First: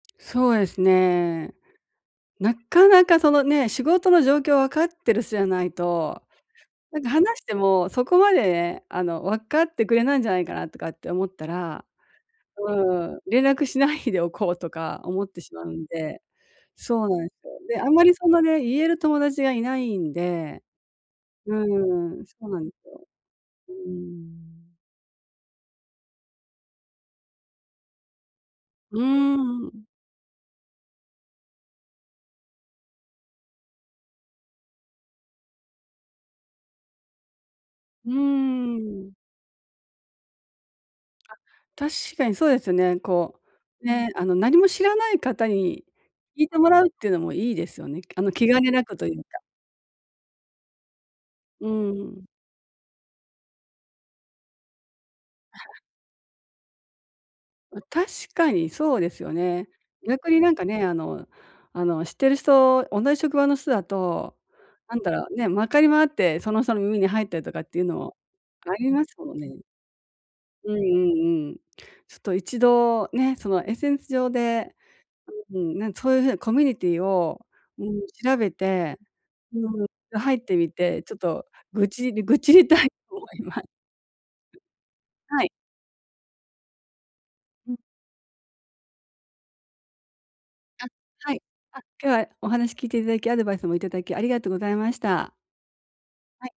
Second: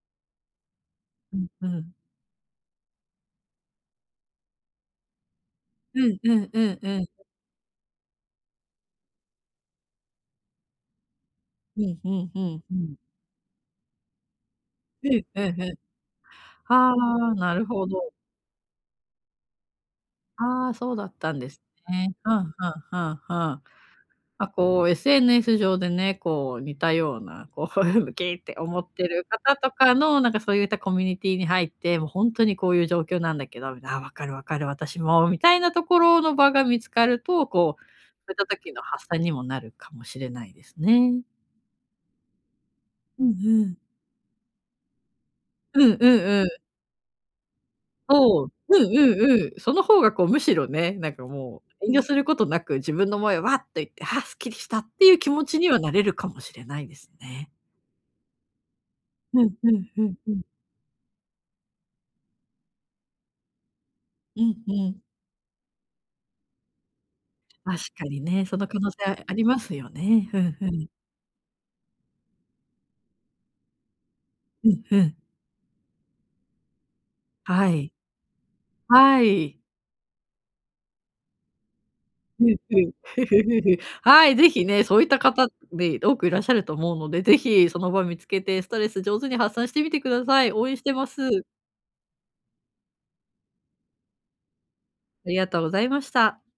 そうですうんね。うん。なかなかそのね、仕事の状況わかってる人じゃないうんと、うんうんうなんん。か話してもそこまでね、あの、わかってくれないんじゃないかなとかって思ったうら、んうんうんううん。ーん、連絡しないでおこうとかう思んってうしんまううん。んで、あそうなんえあ、すよ。なるで、あほんまど。りそのね、言える友達がいないんで、ああ、そうだったんでうすーね。ん、はそなあんではすあよ。はあはあ。うーあ、ん。こう SNS 上でね、こう似たような、こう、ウキーって思っうーてる方とん。かのなんかそうゆったコミュニティに入って「もうほんとにこういう状況なんだけど『ああ、わかる、わかる、私も』」みたいなところの場が見つかると、こううーそいった時の発ん。散にもなるかもしれないですね。あ、確かにそうですよね。うん、こふん。う、ね、あの、何も知らない方にうんうん聞ういてん。もらうってのもいいですよね。あの、おお、う気ん兼ねなくとういんうか。うん。その方がこうむしろね、なんかもうう遠慮すん。ることなく自分の思いをわっと言って、ああすっきりしたっていう気持ちにはなれるかもしれないですね。あ、確かにそうですよふんね。ふんふん逆ふん。になんかね、あのあの、知ってる人同じ職場の人だと、うんうなん。んだろうね、回り回ってその人の耳に入ったりとかっ確ていうのかもにね、そのあ可能ります性もあのりまね。すよね。ふんふうんうん。んうん。ちょっと一度ね、その、SNS 上ふでんふん。うーん、なんそういう風なコミュニティを、はうーん、い。調べて、はうい。ーん、ろ入ってみて、ちょっと愚痴る愚うん痴りたういん。と思いま はい、ぜひね、そういった方はっい。で多くいらっしゃると思うので、ぜひその場見つけてストレス上手に発散してみてください。応援しあ、てまはい。す。あ、今日はお話聞いていただき、アドバイスもいただきありがとうございましあた。りがとうございました。はい。